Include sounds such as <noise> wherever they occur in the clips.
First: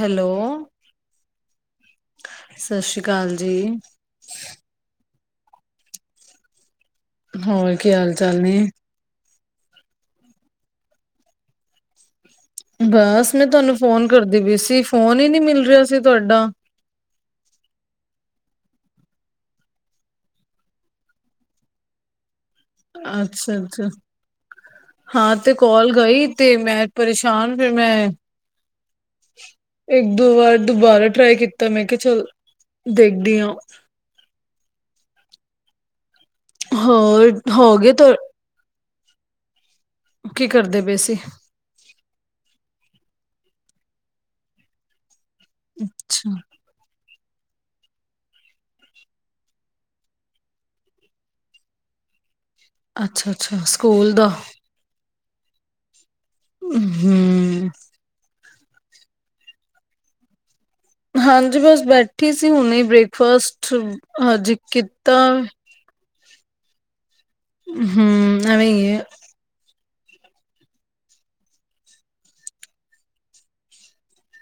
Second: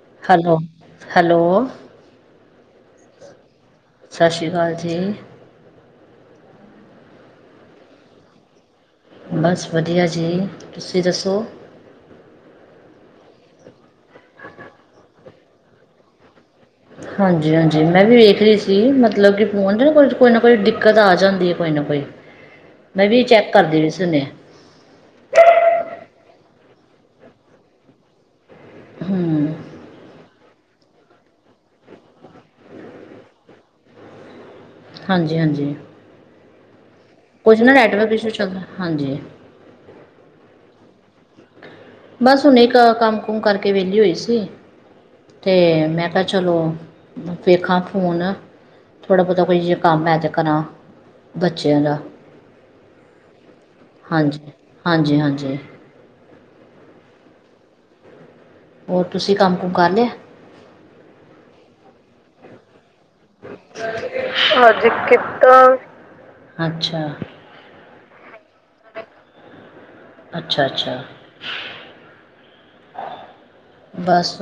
Hello hello ਸਤਿ ਸ਼੍ਰੀ ਅਕਾਲ ਜੀ। ਸਸ਼ੀ ਅਕਾਲ ਜੀ। ਹੋਰ, ਕੀ ਹਾਲ-ਚਾਲ ਨੇ? ਬਸ ਵਧੀਆ ਜੀ ਤੁਸੀਂ ਦੱਸੋ ਬਸ ਮੈਂ ਤੁਹਾਨੂੰ ਫੋਨ ਕਰ ਦੀ ਪੀ ਸੀ, ਫੋਨ ਹੀ ਨਹੀਂ ਮਿਲ ਰਿਹਾ ਸੀ ਤੁਹਾਡਾ ਹਾਂਜੀ ਹਾਂਜੀ, ਮੈਂ ਵੀ ਵੇਖ ਲਿਆ ਸੀ। ਮਤਲਬ ਕੇ ਫੋਨ ਨੂੰ ਕੋਈ ਨਾ ਕੋਈ ਦਿੱਕਤ ਆ ਜਾਂਦੀ ਹੈ ਕੋਈ ਨਾ ਕੋਈ ਮੈਂ ਵੀ ਚੈੱਕ ਕਰਦੀ ਅੱਛਾ-ਅੱਛਾ, ਵੀ ਸੀ ਹੁਣੇ ਹਾਂ, ਤੇ ਕੋਲ ਗਈ ਤੇ ਮੈਂ ਪਰੇਸ਼ਾਨ ਫਿਰ ਮੈਂ ਹੂੰ ਇੱਕ-ਦੋ ਵਾਰ ਦੁਬਾਰਾ ਟ੍ਰਾਈ ਕੀਤਾ ਮੈਂ ਕਿਹਾ ਚੱਲ, ਦੇਖਦੀ ਆਂ। ਹਾਂਜੀ-ਹਾਂਜੀ। ਹੋਰ ਕੁਝ ਨਾ ਹੋ ਗਏ ਤ ਨੈੱਟਵਰਕ ਦੀ ਇਸ਼ੂ ਚੱਲ ਹਾਂਜੀ। ਕੀ ਕਰਦੇ ਪਏ ਸੀ? ਬਸ ਹੁਣ ਇੱਕ ਕੰਮ ਕੁਮ ਕਰਕੇ ਵਿਹਲੀ ਹੋਈ ਸੀ ਤੇ ਮੈਂ ਕਿਹਾ ਅੱਛਾ, ਚਲੋ। ਵੇਖਾਂ ਫੂਨ ਥੋੜਾ ਬੋਤਾ ਕੋਈ ਜੇ ਕੰਮ ਐ ਤੇ ਕਰਾਂ, ਬੱਚਿਆਂ ਦਾ। ਅੱਛਾ-ਅੱਛਾ, ਸਕੂਲ ਦਾ। ਹਾਂਜੀ-ਹਾਂਜੀ। ਹੂੰ ਹੂੰ ਹੋਰ ਤੁਸੀਂ ਕੰਮ ਕੁੰਮ ਕਰ ਲਿਆ। ਹਾਂਜੀ ਬਸ ਬੈਠੀ ਸੀ ਹੁਨੇ ਬ੍ਰੇਕਫਾਸਟ, ਹਾਂਜੀ ਕੀਤਾ। ਅੱਛਾ। ਹੂੰ ਆਵੇਂ। ਅੱਛਾ ਅੱਛਾ। ਬਸ।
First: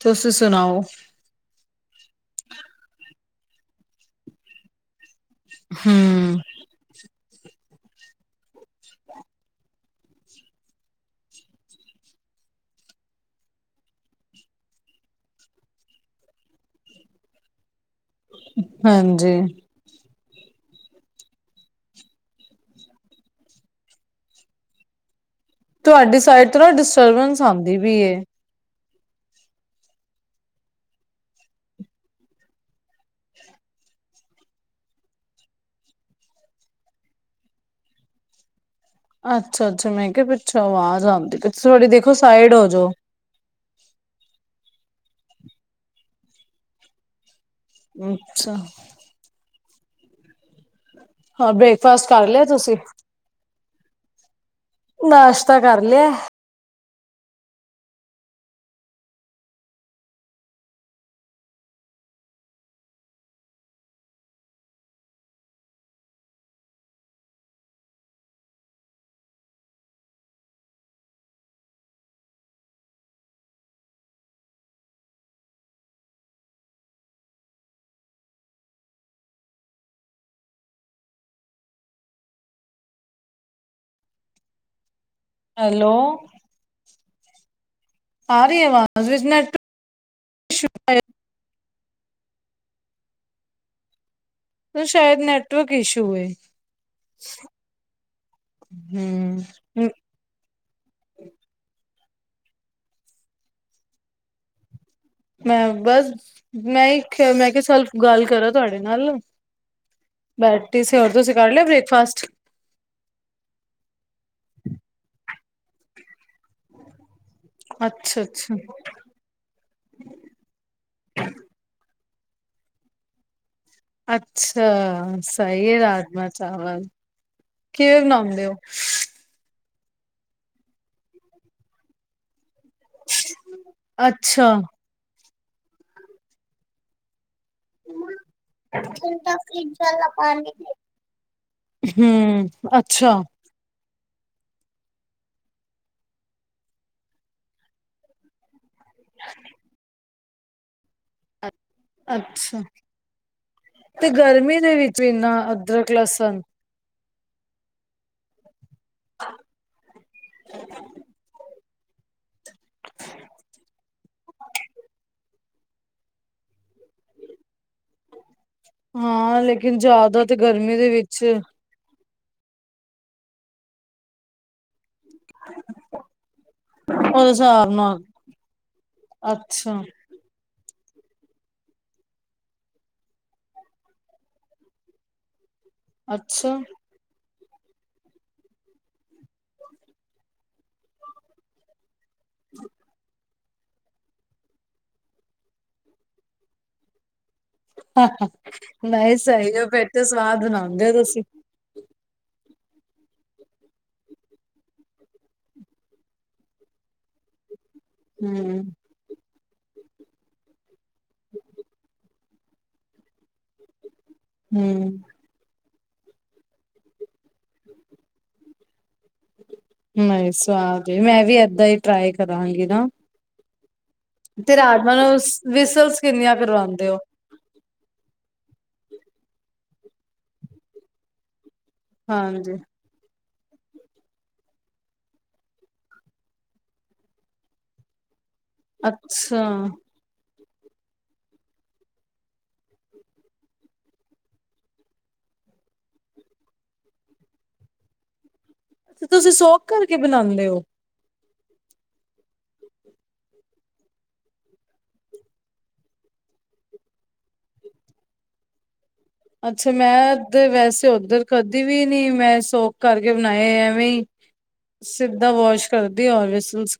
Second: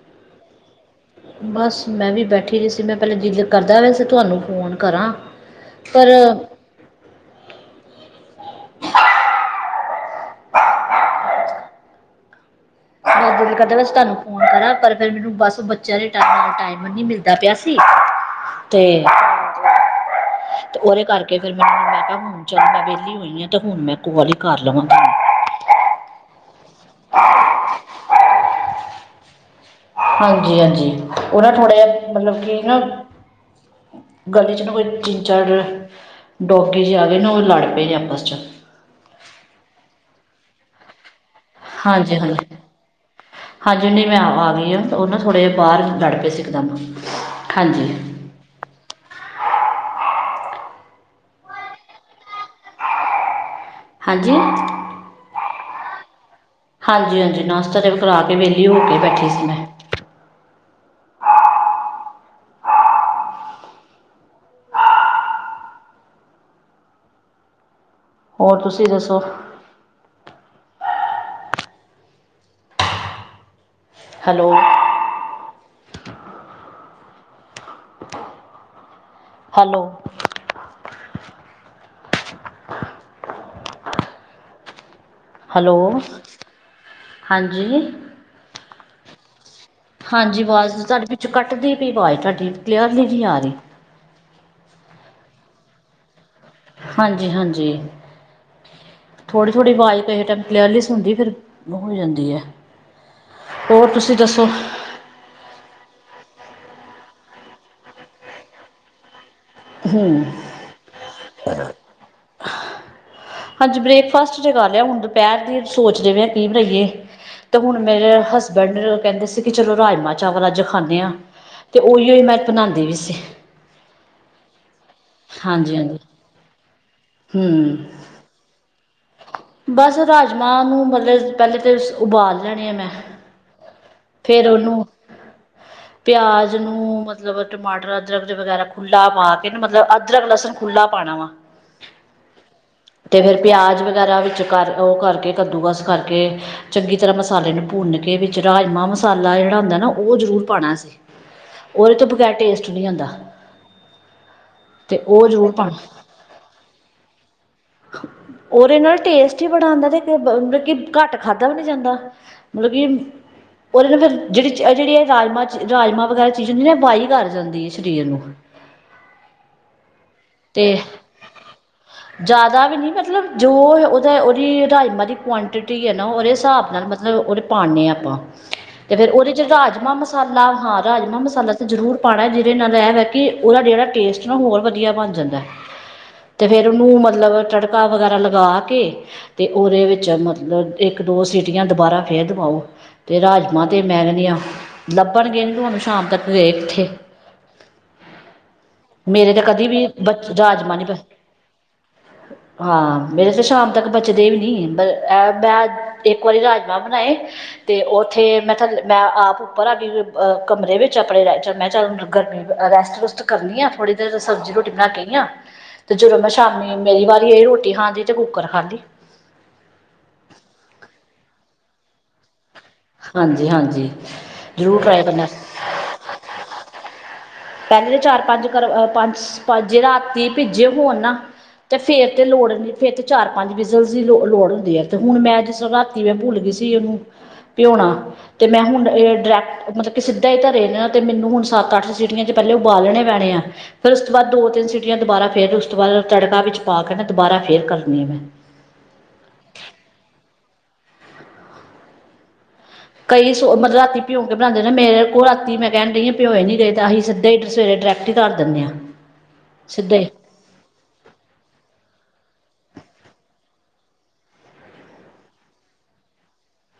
ਤੁਸੀ ਸੁਣਾਓ? ਬਸ ਮੈਂ ਵੀ ਬੈਠੀ ਰਹੀ ਸੀ ਮੈਂ ਪਹਿਲਾਂ ਜ ਕਰਦਾ ਵਇ ਸੀ ਤੁਹਾਨੂੰ ਫੋਨ ਕਰਾਂ ਹੂੰ। ਪਰ ਮੈਂ ਦਿਲ ਕਰਦਾ ਬਸ ਤੁਹਾਨੂੰ ਫੋਨ ਕਰਾਂ ਪਰ ਫਿਰ ਮੈਨੂੰ ਬਸ ਬੱਚਿਆਂ ਦੇ ਟ ਨਾਲ ਟਾਈਮ ਨੀ ਮਿਲਦਾ ਪਿਆ ਸੀ। ਤੇ ਹਾਂਜੀ, ਤੇ ਉਹਦੇ ਕਰਕੇ ਫੇਿਰ ਮੈਨੂੰ ਮੈਂ ਕਿਹਾ ਹੁਣ ਚਲ ਮੈਂ ਵਿਹਲੀ ਹੋਈ ਹਾਂ ਤੇ ਹੁਣ ਮੈਂ ਕੋਲ ਹੀ ਕਰ ਲਵਾਂਗੀ। ਤੁਹਾਡੀ ਸਾਈਡ ਤੋਂ ਨਾ ਡਿਸਟਰਬੈਂਸ ਆਉਂਦੀ ਵੀ ਹਾਂਜੀ-ਹਾਂਜੀ ਉਹ ਨਾ ਥੋੜ੍ਹਾ ਜਿਹਾ ਮਤਲਬ ਕਿ ਨਾ ਗਲੀ'ਚ ਨਾ ਕੋਈ ਤਿੰਨ-ਚਾਰ ਡੋਗੀ ਜੇ ਆ ਗਏ ਨਾ, ਉਹ ਲੜ ਪਏ ਨੇ ਆਪਸ'ਚ। ਅੱਛਾ-ਅੱਛਾ, ਮੈਂ ਕਿਹਾ ਪਿੱਛੋਂ ਆਵਾਜ਼ ਆਂਦੀ ਪਈ। ਥੋੜੀ ਦੇਖੋ ਸਾਈਡ ਹਾਂਜੀ-ਹਾਂਜੀ। ਹੋ ਜੋ। ਹਾਂਜੀਨੀ ਮੈਂ ਆ ਗਈ ਹ ਉਹ ਨਾ ਥੋੜ੍ਹੇ ਜਿਹੇ ਬਾਹਰ ਲੜ ਪਏ ਸੀ ਇੱਕਦਮ ਹਾਂਜੀ। ਅੱਛਾ। ਹਾਂ ਬ੍ਰੇਕਫਾਸਟ ਕਰ ਲਿਆ ਤੁਸੀ। ਹਾਂਜੀ? ਨਾਸ਼ਤਾ ਕਰ ਲਿਆ। ਹਾਂਜੀ-ਹਾਂਜੀ ਨਾਸ਼ਤਾ ਤੇ ਕਰਾ ਕੇ ਵੇਲੀ ਹੋ ਕੇ ਬੈਠੀ ਸੀ ਮੈਂ। ਹੋਰ ਤੁਸੀਂ ਦੱਸੋ ਹੈਲੋ, ਹੈਲੋ? ਹੈਲੋ ਹਾਂਜੀ। ਆ ਰੀ ਆਵਾਜ਼ ਹਾਂਜੀ ਇਸ਼ੂ ਆਵਾਜ਼ ਤੁਹਾਡੇ ਪਿੱਛੋਂ ਕੱਟਦੀ ਪਈ ਆਵਾਜ਼ ਤੁਹਾਡੀ ਕਲੀਅਰਲੀ ਨਹੀਂ ਆ ਰਹੀ। ਸ਼ਾਇਦ ਨੈਟਵਰਕ ਇਸ਼ੂ ਹੈ। ਹਾਂਜੀ ਹਾਂਜੀ ਥੋੜੀ ਥੋੜੀ ਹੂੰ, ਆਵਾਜ਼ ਕਿਸਹੇੇ ਟ ਕਲਿਆਲੀਸ ਹੁੰਦੀ ਫਿਰ ਹੋ ਜਾਂਦੀ ਹੈ ਹੋਰ ਤੁਸੀਂ ਦੱਸੋ? ਮੈਂ ਬਸ ਮੈਂ ਮੈਂ ਕਿਹਾ ਸਲਫ ਗੱਲ ਕਰਾਂ ਤੁਹਾਡੇ ਨਾਲ ਹੂੰ। ਬੈਠੇ ਸੀ ਹੋਰ ਤੁਸੀਂ ਕਰ ਲਿਆ ਬ੍ਰੇਕਫਾਸਟ? ਹਾਂਜੀ ਬ੍ਰੇਕਫਾਸਟ ਜ ਗੱਲ ਆ ਹੁਣ ਦੁਪਹਿਰ ਦੀ ਸੋਚਦੇਵੇ ਆ ਕੀ ਬਣਾਈਏ। ਅਤੇ ਹੁਣ ਮੇਰੇ ਅੱਛਾ-ਅੱਛਾ। ਹਸਬੈਂਡ ਕਹਿੰਦੇ ਸੀ ਕਿ ਚਲੋ ਰਾਜਮਾ ਚਾਵਲ ਅੱਜ ਖਾਂਦੇ ਹਾਂ ਤੇ ਉਹੀਓ ਮੈਂ ਬਣਾਉਂਦੀ ਵੀ ਸੀ। ਅੱਛਾ ਸਹੀ ਹਾਂਜੀ ਹੈ ਹਾਂਜੀ ਰਾਜਮਾ ਚਾਵਲ ਹਮ ਕਿਵੇਂ ਬਣਾਉਂਦੇ ਹੋ? ਬਸ ਰਾਜਮਾਂਹ ਨੂੰ ਮਤਲਬ ਪਹਿਲੇ ਤਾਂ ਉਬਾਲ ਲਿਆਣੇ ਆ ਮੈਂ। ਫੇਰ ਅੱਛਾ। ਉਹਨੂੰ ਪਿਆਜ ਨੂੰ ਮਤਲਬ ਮਤਲਬ ਟਮਾਟਰ ਅਦਰਕ ਵਗੈਰਾ ਖੁੱਲਾ ਪਾ ਠੰਡਾ ਕੇ ਫਰਿੱਜ ਮਤਲਬ ਵਾਲਾ ਅਦਰਕ ਲਸਣ ਪਾਣੀ ਦੇ ਖੁੱਲ੍ਹਲਾ ਪਾਣਾ ਵਾ ਹੂੰ ਅੱਛਾ। ਅਤੇ ਫਿਰ ਪਿਆਜ਼ ਵਗੈਰਾ ਵਿੱਚ ਕਰ ਉਹ ਕਰਕੇ ਕੱਦੂਕਸ ਕਰਕੇ ਚੰਗੀ ਤਰ੍ਹਾਂ ਮਸਾਲੇ ਨੂੰ ਭੁੰਨ ਗੇ ਵਿੱਚ ਰਾਜਮਾ ਮਸਾਲਾ ਜਿਹੜਾ ਹੁੰਦਾ ਨਾ ਉਹ ਜ਼ਰੂਰ ਪਾਉਣਾ ਸੀ। ਉਹਦੇ ਤੋਂ ਬਗੈਰ ਅੱਛਾ ਟੇਸਟ ਨਹੀਂ ਆਂਦਾ। ਤੇ ਗਰਮੀ ਦੇ ਵਿੱਚ ਇੰਨਾ ਜ਼ਰੂਰ ਪਾਉਣਾ ਅਦਰਕ ਲਸਣ ਉਹਰੇ ਇਹ ਨਾਲ ਬਣਾਂਦਾ ਤੇ ਮਤਲਬ ਕਿ ਘੱਟ ਖਾਧਾ ਵੀ ਨੀ ਜਾਂਦਾ ਮਤਲਬ ਕਿ ਉਹਦੇ ਨਾ ਫਿਰ ਜਿਹੜੀ ਚ ਜਿਹੜੀ ਇਹ ਰਾਜਾ ਚ ਰਾਜਮਾਂ ਵਗੈਰਾ ਚੀਜ਼ ਹੁੰਦੀ ਨਾ ਬਾਹੀ ਕਰ ਜਾਂਦੀ ਹੈ ਸਰੀਰ ਨੂੰ। ਹਾਂ ਲੇਕਿਨ ਜ਼ਿਆਦਾ ਤੇ ਗਰਮੀ ਅਤੇ ਦੇ ਵਿੱਚ ਜ਼ਿਆਦਾ ਵੀ ਨੀ ਮਤਲਬ ਜੋ ਉਹਦਾ ਉਹਦੀ ਰਾਜ ਮਾਤ ਜਿਹੜੀ ਕੁਆਂਟਿਟੀ ਆ ਨਾ ਉਹਦੇ ਹਿਸਾਬ ਨਾਲ ਮਤਲਬ ਉਹਦੇ ਹਿਸਾਬ ਪਾਉਦੇ ਹਾਂ ਨਾਲ ਆਪਾ ਤੇ ਫੇਰ ਉਹਦੇ 'ਚ ਅੱਛਾ, ਰਾਜਮਾਹ ਮਸਾਲਾ ਮਸਾਲਾ ਹਾਂ ਰਾਜਮਾਹ ਮਸਾਲਾ ਤਾਂ ਜ਼ਰੂਰ ਪਾਉਣਾ ਜਿਹਦੇ ਨਾਲ ਇਹ ਵ ਕਿ ਉਹਦਾ ਜਿਹੜਾ ਟੇਸਟ ਨਾ ਹੋਰ ਵਧੀਆ ਬਣ ਜਾਂਦਾ ਤੇ ਅੱਛਾ ਫੇਰ ਉਹਨੂੰ ਮਤਲਬ ਤੜਕਾ ਵਗੈਰਾ ਲਗਾ ਕੇ ਤੇ ਉਹਦੇ ਵਿਚ ਮਤਲਬ ਇਕ ਦੋ ਸੀਟੀਆਂ ਦੁਬਾਰਾ ਫੇਰ ਦਵਾਓ ਤੇ ਰਾਜ ਤੇ ਮੈ ਗਦੀਆਂ ਲੱਭਣਗੇ ਨਹੀ ਤੁਹਾਨੂੰ ਸ਼ਾਮ ਤੱਕ ਗਏ ਕਿੱਥੇ <unintelligible> ਨਹੀ ਮੇਰੇ ਤਾਂ ਸਹੀ ਉਹ, ਕਦੀ ਵੀ ਫਿਰ ਬੱਚ ਸਵਾਦ ਰਾਜਮਾਂਹ ਬਣਾਉਦੇ ਨਹੀਂ ਹੋ ਬ ਤੁਸੀ ਹਾਂ ਮੈਂ ਤੇ ਸ਼ਾਮ- ਦੋਂ ਤੱਕ ਬਚਦੇ ਵੀ ਨਹੀ ਪਰ ਮੈ ਇਕ ਵਾਰੀ ਰਾਜਮਾਂਹ ਬਣਾਏ ਤੇ ਉਥੇ ਮੈ ਹੂੰ, ਤੁ- <unintelligible> ਮੈ ਆਪ ਉਪਰ ਆ ਗਈ ਕਮਰੇ ਵਿਚ ਆਪਣੇ, ਮੈ ਚੱਲ ਗਰਮੀ ਰੈਸਟ ਰੂਸਟ ਕਰਨੀ ਥੋੜੀ ਜਦੋ ਸਬਜ਼ੀ ਰੋਟੀ ਬਣਾ ਹੂੰ ਕੇ ਆਈ ਆ, ਤੇ ਜਦੋਂ ਮੈਂ ਸ਼ਾਮੀ ਮੇਰੀ ਵਾਰੀ ਆਈ ਰੋਟੀ ਖਾਣ ਦੀ ਤੇ ਕੁੱਕਰ ਖਾਲੀ <inaudible> ਨਹੀ ਸੁਆਦ, ਮੈਂ ਵੀ ਏਦਾਂ ਹੀ ਟਰਾਈ ਕਰਾਂਗੀ ਨਾ ਹਾਂਜੀ- ਹਾਂਜੀ ਤੇ ਜ਼ਰੂਰ ਰਾਜਮਾਂਹ ਟਰਾਈ ਨੂੰ, ਕਰਨਾ ਵਿਸਲਸ ਕਿੰਨੀਆਂ ਕਰਵਾਉਂਦੇ ਹੋ ਪਹਿਲੇ ਤਾਂ ਚਾਰ- ਪੰਜ ਕਰ ਪੰਜ ਪੰਜੇ ਰਾਤੀ ਭਿੱਜੇ ਹੋਣ ਨਾ ਤੇ ਫਿਰ ਤੇ ਲੋੜ ਹਾਂਜੀ। ਨਹੀਂ ਫਿਰ ਤੇ ਚਾਰ- ਪੰਜ ਵਿਸਲਸ ਦੀ ਲੋ ਲੋੜ ਹੁੰਦੀ ਹੈ ਤੇ ਹੁਣ ਮੈਂ ਜਿਸ ਰਾਤੀ ਮੈਂ ਭੁੱਲ ਗਈ ਸੀ ਇਹਨੂੰ ਭਿਉਣਾ, ਤੇ ਮੈਂ ਹੁਣ ਇਹ ਅੱਛਾ। ਡਾਇਰੈਕਟ ਮਤਲਬ ਕਿ ਸਿੱਧਾ ਹੀ ਧਰੇਹੇ ਨੇ ਨਾ ਤੇ ਮੈਨੂੰ ਹੁਣ ਸੱਤ- ਅੱਠ ਸੀਟੀਆਂ ਤੋਂ ਪਹਿਲੇ ਉਬਾਲਣੇ ਪੈਣੇ ਆ ਫੇਰ ਉਸ ਤੋਂ ਬਾਅਦ ਦੋ ਤਿੰਨ ਸੀਟੀਆਂ ਦੁਬਾਰਾ ਫੇਰ ਉਸ ਤੋਂ ਬਾਅਦ ਤੜਕਾ ਵਿੱਚ ਪਾ ਕੇ ਨਾ ਦੁਬਾਰਾ ਫੇਰ ਕਰਨੀ ਆ ਮੈਂ ਤੇ ਤੁਸੀਂ ਸੋਕ ਕਰਕੇ ਬਣਾਉਂਦੇ ਹੋ ਕਈ ਸੋ ਮਤਲਬ ਰਾਤੀ ਪਿਉਂ ਕੇ ਬਣਾਉਦੇ ਨੇ ਮੇਰੇ ਕੋਲ ਰਾਤੀ ਕਹਿਣ ਦੇਈ ਈ ਭਿਉਂ ਨਹੀਂ ਗਏ ਤੇ ਅਸੀਂ ਸਿੱਧੇ ਸਵੇਰੇ ਡਰੈਕਟ ਰਟੀ ਕਰ ਦਿੰਦੇ ਹਾਂ ਅਛਾ ਮੈ ਸਿੱਧਾ ਹੀ ਤੇ ਵੈਸੇ ਉਧਰ ਕਦੀ ਵੀ ਨੀ ਮੈ ਸੋਕ ਕਰਕੇ ਬਣਾਏ ਐਵੇ ਸਿੱਧਾ ਵਾਸ ਕਰਦੀ ਵਿਸਲਸ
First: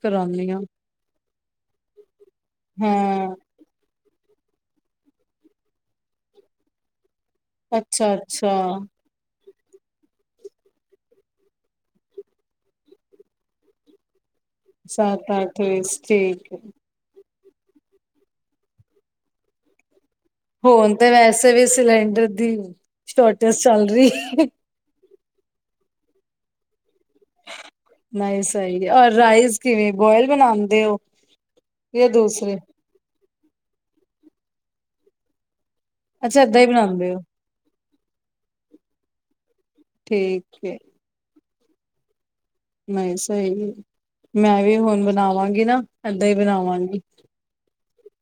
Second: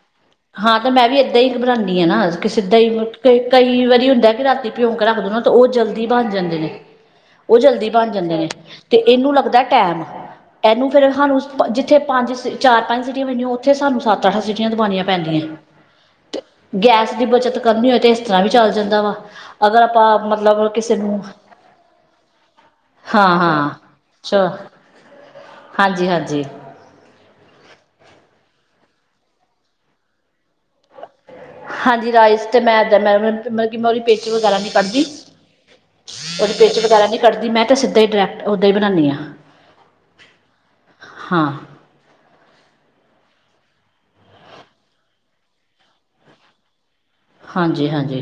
ਹਾਂ ਤਾਂ ਮੈਂ ਵੀ ਏਦਾਂ ਹੀ ਬਣਾਉਦੀ ਹਾਂ ਨਾ, ਕਿ ਸਿੱਧਾਂ ਹੀ ਹਾਂ ਮਤਲਬ ਕਈ ਵਾਰੀ ਹੁੰਦਾ ਕਿ ਰਾਤੀ ਭਿਉਕੇ ਰੱਖ ਦੇ ਨਾ, ਤਾਂ ਉਹ ਜਲਦੀ ਬਣ ਜਾਂਦੇ ਨੇ ਉਹ ਜਲਦੀ ਬਣ ਅੱਛਾ ਜਾਂਦੇ ਨੇ, ਅੱਛਾ ਤੇ ਇਹਨੂੰ ਲੱਗਦਾ ਟਾਈਮ ਇਹਨੂੰ ਫੇਰ ਹਾਨੂੰ ਜਿਥੇ ਪੰਜ, ਚਾਰ -ਪੰਜ ਸੀਟੀਆਂ ਵਜਨੀਆ ਉਥੇ ਸਾਨੂੰ ਸੱਤ -ਅੱਠ ਸੀਟੀਆਂ ਦਵਾਉਣੀਆਂ ਏਹ ਪੈਂਦੀਆਂ ਟੇਸਟ ਤੇ ਠੀਕ ਗੈਸ ਦੀ ਬੱਚਤ ਕਰਨੀ ਹੋਏ ਤਾਂ ਇਸ ਤਰ੍ਹਾਂ ਵੀ ਚਲ ਜਾਂਦਾ ਵਾ, ਅਗਰ ਆਪਾਂ ਮਤਲਬ ਕਿਸੇ ਹੁਣ ਤੇ ਨੂੰ, ਵੈਸੇ ਵੀ ਸਿਲੰਡਰ ਦੀ ਹਾਂ- ਸ਼ੋਰਟੇਜ ਹਾਂ ਚੱਲ ਰਹੀ ਹੈ। 'ਚ- ਹਾਂਜੀ- ਹਾਂਜੀ- ਨਹੀ ਸਹੀ, ਔਰ ਰਾਈਸ ਕਿਵੇ ਬੋਇਲ ਬਣਾਉਦੇ ਹੋ- ਜਾਂ ਹਾਂਜੀ ਰਾਈਸ ਦੂਸਰੇ ਤੇ ਮੈ ਇਕਦਮ ਮਤਲਬ ਕਿ ਮੈ ਉਹਦੀ ਪੀਛ ਵਗੈਰਾ ਨੀ ਕੱਢਦੀ ਅੱਛਾ ਉਹਦੇ ਏਦਾਂ ਹੀ ਪੀਛ ਵਗੈਰਾ ਬਣਾਉਂਦੇ ਨਹੀ ਹੋ ਕੱਢਦੀ ਮੈ ਤਾਂ ਸਿੱਧਾ ਹੀ ਡਾਇਰੈਕਟ ਓਹਦਾਂ ਹੀ ਬਣਾਉਦੀ ਹਾਂ ਠੀਕ ਹੈ ਹਾਂ- ਨਹੀ ਸਹੀ, ਮੈ ਵੀ ਹੁਣ ਬਣਾਵਾਂਗੀ ਨਾ, ਏਦਾਂ ਹੀ ਬਣਾਵਾਂਗੀ ਹਾਂਜੀ- ਹਾਂਜੀ,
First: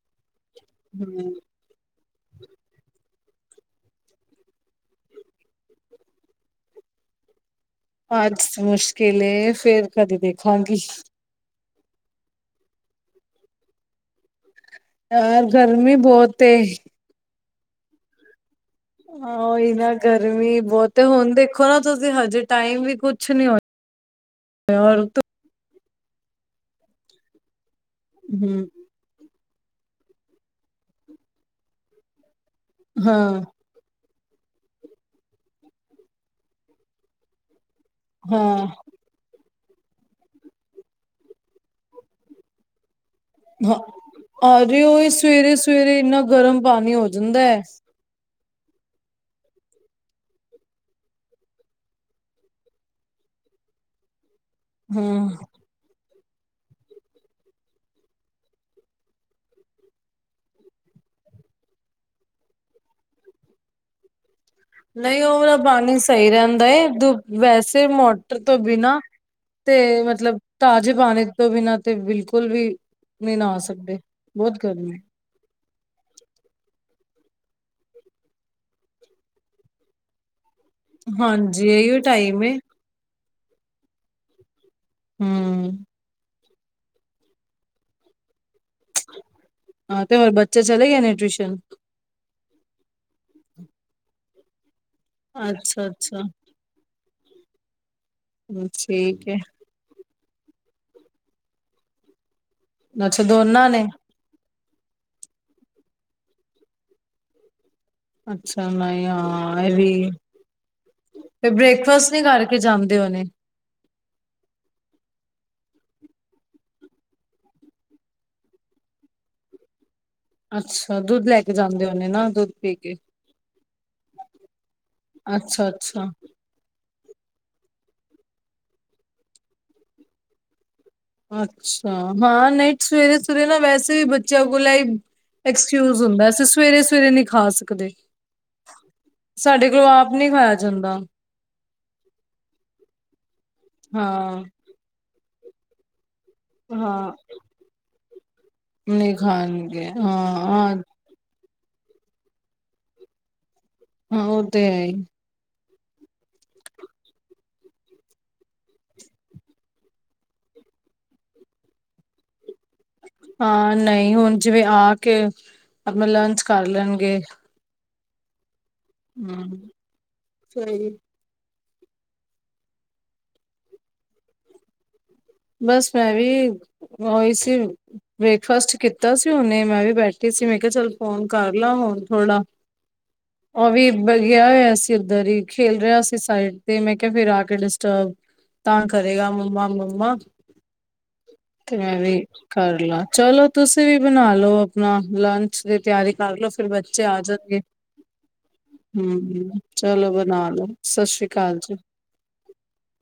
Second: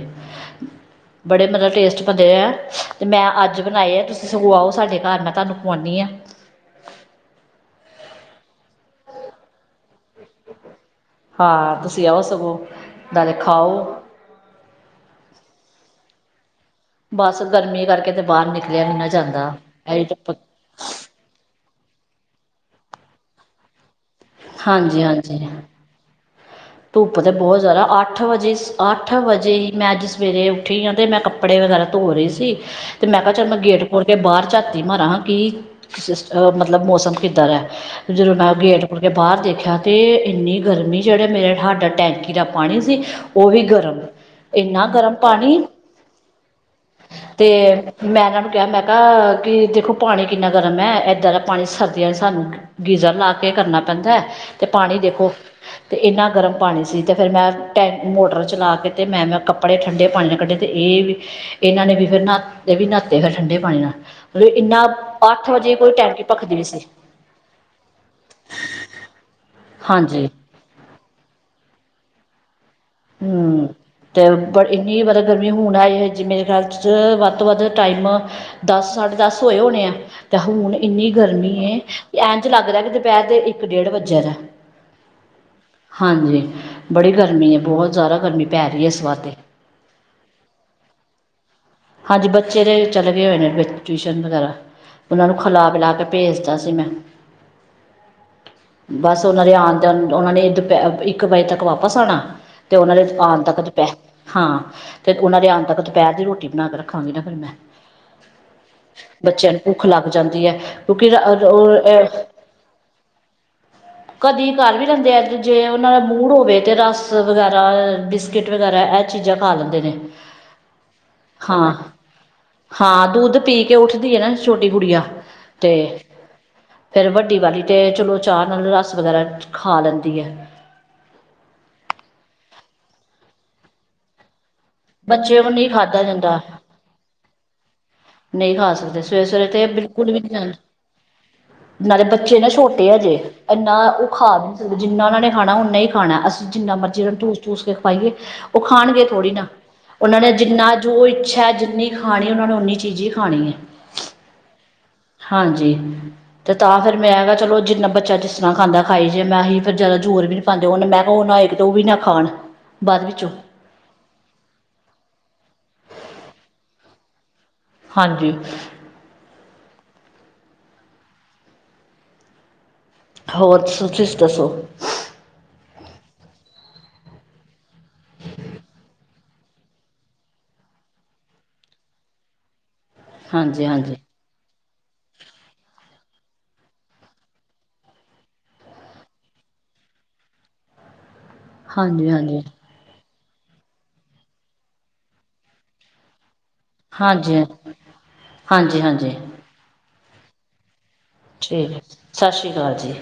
ਹਮ ਬੜੇ ਮਤਲਬ ਟੇਸਟ ਦੇ ਤੇ, ਮੈ ਅੱਜ ਬਣਾਏ ਹੈ। ਤੁਸੀ ਆਓ ਸਾਡੇ ਘਰ, ਮੈ ਤੁਹਾਨੂੰ ਖਵਾਉਦੀ ਹਾਂ ਅਜ ਮੁਸ਼ਕਿਲ ਫੇਰ ਕਦੇ ਦੇਖਾਂਗੀ। ਹਾਂ ਤੁਸੀ ਆਓ ਸਗੋ, ਨਾਲੇ ਖਾਓ- ਯਾਰ ਗਰਮੀ ਬਹੁਤ ਬਸ ਗਰਮੀ ਕਰਕੇ ਤੇ ਬਾਹਰ ਨ ਆਹੋ ਇਹ ਨਾ ਗਰਮੀ ਬਹੁਤੇ ਹੁਣ ਦੇਖੋ ਨਾ ਤੁਸੀ ਹਜੇ ਟਾਈਮ ਵੀ ਕੁਛ ਨੀ ਹੋਇਆ ਹਾਂਜੀ- ਔਰ ਤੋ ਹਾਂਜੀ- ਧੁੱਪ ਤਾਂ ਬਹੁਤ ਜ਼ਿਆਦਾ ਅੱਠ ਵਜੇ ਹਮ ਅੱਠ ਵਜੇ ਹੀ ਮੈਂ ਅੱਜ ਸਵੇਰੇ ਉੱਠੀ ਹਾਂ ਤੇ ਮੈਂ ਕੱਪੜੇ ਵਗੈਰਾ ਧੋ ਰਹੀ ਸੀ। ਤੇ ਮੈਂ ਕਿਹਾ ਹਾਂ ਚੱਲ ਮੈਂ ਗੇਟ। ਮੁੜ ਕੇ ਬਾਹਰ ਝਾਤੀ ਮਾਰਾ, ਕੀ ਸਿਸਟਮ ਮਤਲਬ ਮੌਸਮ ਕਿੱਧਰਹੈ ਜਦੋਂ ਮੈਂ ਉਹ ਹਾਂ ਗੇਟ। ਮੁੜ ਕੇ ਬਾਹਰ ਦੇਖਿਆ, ਤੇ ਇੰਨੀ ਗਰਮੀ ਜਿਹੜੇ ਮੇਰੇ ਸਾਡਾ ਟੈਂਕੀ ਦਾ ਪਾਣੀ ਸੀ। ਉਹ ਵੀ ਹਾਂ ਗਰਮ ਅਰੇ ਇੰਨਾ ਉਹੀ ਗਰਮ ਸਵੇਰੇ ਪਾਣੀ ਸਵੇਰੇ ਇੰਨਾ ਗਰਮ ਪਾਣੀ ਹੋ ਜਾਂਦਾ ਤੇ ਹੈ ਮੈਂ ਇਹਨਾਂ ਨੂੰ ਕਿਹਾ ਮੈਂ ਕਿਹਾ ਕਿ ਦੇਖੋ ਪਾਣੀ ਕਿੰਨਾ ਗਰਮ ਹੈ ਇੱਦਾਂ ਹੈ ਪਾਣੀ ਸਰਦੀਆਂ ਨੇ ਸਾਨੂੰ ਗੀਜ਼ਰ ਲਾ ਕੇ ਕਰਨਾ ਪੈਂਦਾ ਤੇ ਪਾਣੀ ਦੇਖੋ ਹਮ ਤੇ ਇਹਨਾਂ ਗਰਮ ਪਾਣੀ ਸੀ ਅਤੇ ਫਿਰ ਮੈਂ ਟੈਂ ਮੋਟਰ ਚਲਾ ਕੇ ਅਤੇ ਮੈਂ-ਮੈਂ ਕੱਪੜੇ ਠੰਡੇ ਪਾਣੀ ਨਾਲ ਕੱਢੇ ਅਤੇ ਇਹ ਵੀ ਇਹਨਾਂ ਨੇ ਵੀ ਫਿਰ ਨਤੇ ਵੀ ਨਾਤੇ ਫਿਰ ਠੰਡੇ ਪਾਣੀ ਨਾਲ ਮਤਲਬ ਇੰਨਾ ਨਹੀਂ ਉਹ ਅੱਠ ਵਾਲਾ ਵਜੇ ਕੋਈ ਪਾਣੀ ਟੈਂਕੀ ਸਹੀ ਭਖਦੀ ਵੀ ਰਹਿੰਦਾ ਸੀ ਏ ਦ ਵੈਸੇ ਮੋਟਰ ਤੋਂ ਬਿਨਾਂ ਤੇ ਹਾਂਜੀ ਮਤਲਬ ਤਾਜ਼ੇ ਪਾਣੀ ਤੋਂ ਬਿਨਾਂ ਤੇ ਬਿਲਕੁਲ ਵੀ ਨਹੀਂ ਨਹਾ ਹੂੰ ਸਕਦੇ ਤੇ ਬਹੁਤ ਗਰਮੀ <unintelligible> ਗਰਮੀ ਹੁਣ ਆਏ ਹੈ ਜੀ ਮੇਰੇ ਖਿਆਲ 'ਚ ਵੱਧ ਤੋਂ ਵੱਧ ਟਾਈਮ ਦਸ ਸਾਡੇ ਦਸ ਹੋਏ ਹੋਣੇ ਆ ਤੇ ਹੁਣ ਇੰਨੀ ਹਾਂਜੀ ਗਰਮੀ ਇਹੀਓ ਟਾਈਮ ਐਂਝ ਏ ਲੱਗਦਾ ਕਿ ਦੁਪਹਿਰ ਦੇ ਇਕ ਡੇਢ ਵੱਜਿਆ ਦਾ ਹੂੰ ਹਾਂਜੀ ਬੜੀ ਗਰਮੀ ਹੈ ਬਹੁਤ ਜ਼ਿਆਦਾ ਗਰਮੀ ਪੈ ਰਹੀ ਹੈ ਇਸ ਵਾਰ ਤੇ ਹਾਂ ਤੇ ਹੋਰ ਬੱਚੇ ਚਲੇ ਗਏ ਨੇ ਟਿਊਸ਼ਨ ਹਾਂਜੀ ਬੱਚੇ ਤੇ ਚਲੇ ਗਏ ਹੋਏ ਨੇ ਟਿਊਸ਼ਨ ਵਗੈਰਾ ਉਹਨਾਂ ਨੂੰ ਖਿਲਾ ਅੱਛਾ ਪਿਲਾ ਕੇ ਅੱਛਾ ਭੇਜ ਕੀਤਾ ਸੀ ਮੈ ਬਸ ਠੀਕ ਹੈ ਉਹਨਾ ਦੇ ਆਣ ਉਹਨਾਂ ਨੇ ਦੁਪਹਿ ਇਕ ਵਜੇ ਤੱਕ ਵਾਪਸ ਆਂਣਾ ਤੇ ਉਹਨਾਂ ਨੇ ਅੱਛਾ ਆਣ ਤੱਕ ਦੋਨਾਂ ਨੇ ਦੁਪਹਿਰ ਹਾਂ ਤੇ ਉਹਨਾਂ ਦੇ ਆਣ ਤੱਕ ਦੁਪਹਿਰ ਦੀ ਰੋਟੀ ਬਣਾ ਕੇ ਰੱਖਾਂਗੀ ਨਾ ਫਿਰ ਮੈ ਅੱਛਾ ਨਹੀਂ ਬੱਚਿਆਂ ਨੂੰ ਹਾਂ ਇਹ ਭੁੱਖ ਵੀ ਲੱਗ ਜਾਂਦੀ ਹੈ ਕਿਉਕਿ ਤੇ ਉਹ ਬ੍ਰੇਕਫਾਸਟ ਨੀ ਅ ਕਰਕੇ ਜਾਂਦੇ ਹੋਣੇ ਕਦੀ ਕਰ ਵੀ ਲੈਂਦੇ ਆ ਜੇ ਉਹਨਾਂ ਦਾ ਮੂੜ ਹੋਵੇ ਤੇ ਰਸ ਵਗੈਰਾ ਬਿਸ ਕਿਟ ਵਗੈਰਾ ਇਹ ਚੀਜ਼ਾਂ ਖਾ ਲੈਂਦੇ ਨੇ। ਅੱਛਾ ਦੁੱਧ ਲੈ ਕੇ ਹਾਂ ਜਾਂਦੇ ਹੋਨੇ ਨਾ ਦੁੱਧ ਪੀ ਕੇ ਹਾਂ ਦੁੱਧ ਪੀ ਕੇ ਉੱਠਦੀ ਹੈ ਨਾ ਛੋਟੀ ਗੁੜੀਆ ਅੱਛਾ-ਅੱਛਾ ਫਿਰ ਵੱਡੀ ਵਾਲੀ ਤੇ ਚਲੋ ਚਾਹ ਨਾਲ ਰਸ ਵਗੈਰਾ ਖਾ ਲੈਂਦੀ ਹੈ। ਅੱਛਾ ਹਾਂ ਨਹੀ ਸਵੇਰੇ-ਸਵੇਰੇ ਨਾ ਵੈਸੇ ਵੀ ਬੱਚਿਆਂ ਕੋਲ ਐਈ। ਬੱਚੇ ਉਹ ਨਹੀਂ ਐਕਸਕਿਊਜ ਖਾਧਾ ਹੁੰਦਾ ਜਾਂਦਾ ਅਸੀਂ ਸਵੇਰੇ-ਸਵੇਰੇ ਨਹੀਂ ਖਾ ਸਕਦੇ। ਨਹੀਂ ਖਾ ਸਕਦੇ ਸਵੇਰੇ-ਸਵੇਰੇ ਤੇ ਸਾਡੇ ਇਹ ਕੋਲੋਂ ਬਿਲਕੁਲ ਆਪ ਵੀ ਨਹੀਂ ਜਾਂਦ ਖਾਇਆ ਜਾਂਦਾ ਨਾਲੇ ਬੱਚੇ ਨਾ ਛੋਟੇ ਹਜੇ ਇੰਨਾ ਉਹ ਖਾ ਹਾਂ ਵੀ ਜਿੰਨਾ ਉਹਨਾਂ ਨੇ ਖਾਣਾ ਉਨਾ ਹੀ ਖਾਣਾ ਅਸੀਂ ਜਿੰਨਾ ਮਰਜ਼ੀ ਉਹਨਾਂ ਹਾਂ ਨੂੰ ਟੂਸ-ਟੂਸ ਕੇ ਖਵਾਈਏ। ਉਹ ਖਾਣਗੇ ਨਹੀਂ ਥੋੜ੍ਹੀ ਨਾ। ਖਾਣਗੇ ਉਹਨਾਂ ਨੇ ਜਿੰਨਾ ਹਾਂ ਜੋ ਇੱਛਾ ਹੈ ਜਿੰਨੀ ਖਾਣੀ ਉਹਨਾਂ ਨੇ ਉਨੀ ਚੀਜ਼ ਹੀ ਖਾਣੀ ਹੈ। ਹਾਂ ਉਹ ਤੇ ਹੈ ਈ। ਹਾਂਜੀ ਅਤੇ ਤਾਂ ਫਿਰ ਮੈਂ ਕਿਆ ਚਲੋ ਜਿੰਨਾ ਬੱਚਾ ਜਿਸ ਤਰ੍ਹਾਂ ਖਾਂਦਾ ਖਾਈ ਜੇ ਮੈਂ ਹੀ ਫਿਰ ਜ਼ਿਆਦਾ ਜ਼ੋਰ ਵੀ ਨਹੀਂ ਪਾਂਦੇ ਉਹਨੇ ਮੈਂ ਕਿਹਾ ਉਹ ਨਾ ਏ ਕਿਤੇ ਉਹ ਵੀ ਨਾ ਖਾਣ ਬਾਅਦ ਵਿੱਚੋਂ ਹਾਂ ਨਹੀਂ ਹੁਣ ਜਿਵੇਂ ਆ ਕੇ ਅਪਣਾ ਲੰਚ ਕਰ ਲੈਣਗੇ। ਹਾਂਜੀ ਹੂੰ ਸਹੀ ਹੈ। ਹੋਰ ਤੁਸੀ ਦਸੋ। ਬਸ ਮੈਂ ਵੀ <unintelligible> ਬ੍ਰੇਕਫਾਸਟ ਕੀਤਾ ਸੀ ਉਹਨੇ ਮੈਂ ਵੀ ਬੈਠੀ ਸੀ ਮੈਂ ਕਿਹਾ ਚੱਲ ਫੋਨ ਕਰ ਲਾ ਹੁਣ ਥੋੜ੍ਹਾ ਹਾਂਜੀ ਉਹ ਵੀ ਹਾਂਜੀ ਗਿਆ ਹੋਇਆ ਸੀ ਉਧਰ ਹੀ ਖੇਲ ਰਿਹਾ ਸੀ ਸਾਈਡ ਤੇ ਮੈਂ ਕਿਹਾ ਫਿਰ ਆ ਕੇ ਡਿਸਟਰਬ ਤਾਂ ਕਰੇਗਾ ਮੰਮਾ-ਮੰਮਾ ਤੇ ਮੈਂ ਹਾਂਜੀ ਵੀ ਹਾਂਜੀ ਕਰ ਲਾਂ। ਚਲੋ ਤੁਸੀਂ ਵੀ ਬਣਾ ਲੋ ਆਪਣਾ ਲੰਚ ਇਸ ਲਈ ਤਿਆਰੀ ਕਰਲੋ ਫਿਰ ਬੱਚੇ ਆ ਹਾਂਜੀ ਜਾਣਗੇ ਹਾਂਜੀ ਹਾਂਜੀ ਹੂੰ-ਹੂੰ। ਚਲੋ ਬਣਾ ਲੋ ਸਤਿ ਸ਼੍ਰੀ ਅਕਾਲ। ਜੀ ਠੀਕ ਹੈ ਸਤਿ ਸ਼੍ਰੀ ਅਕਾਲ ਜੀ।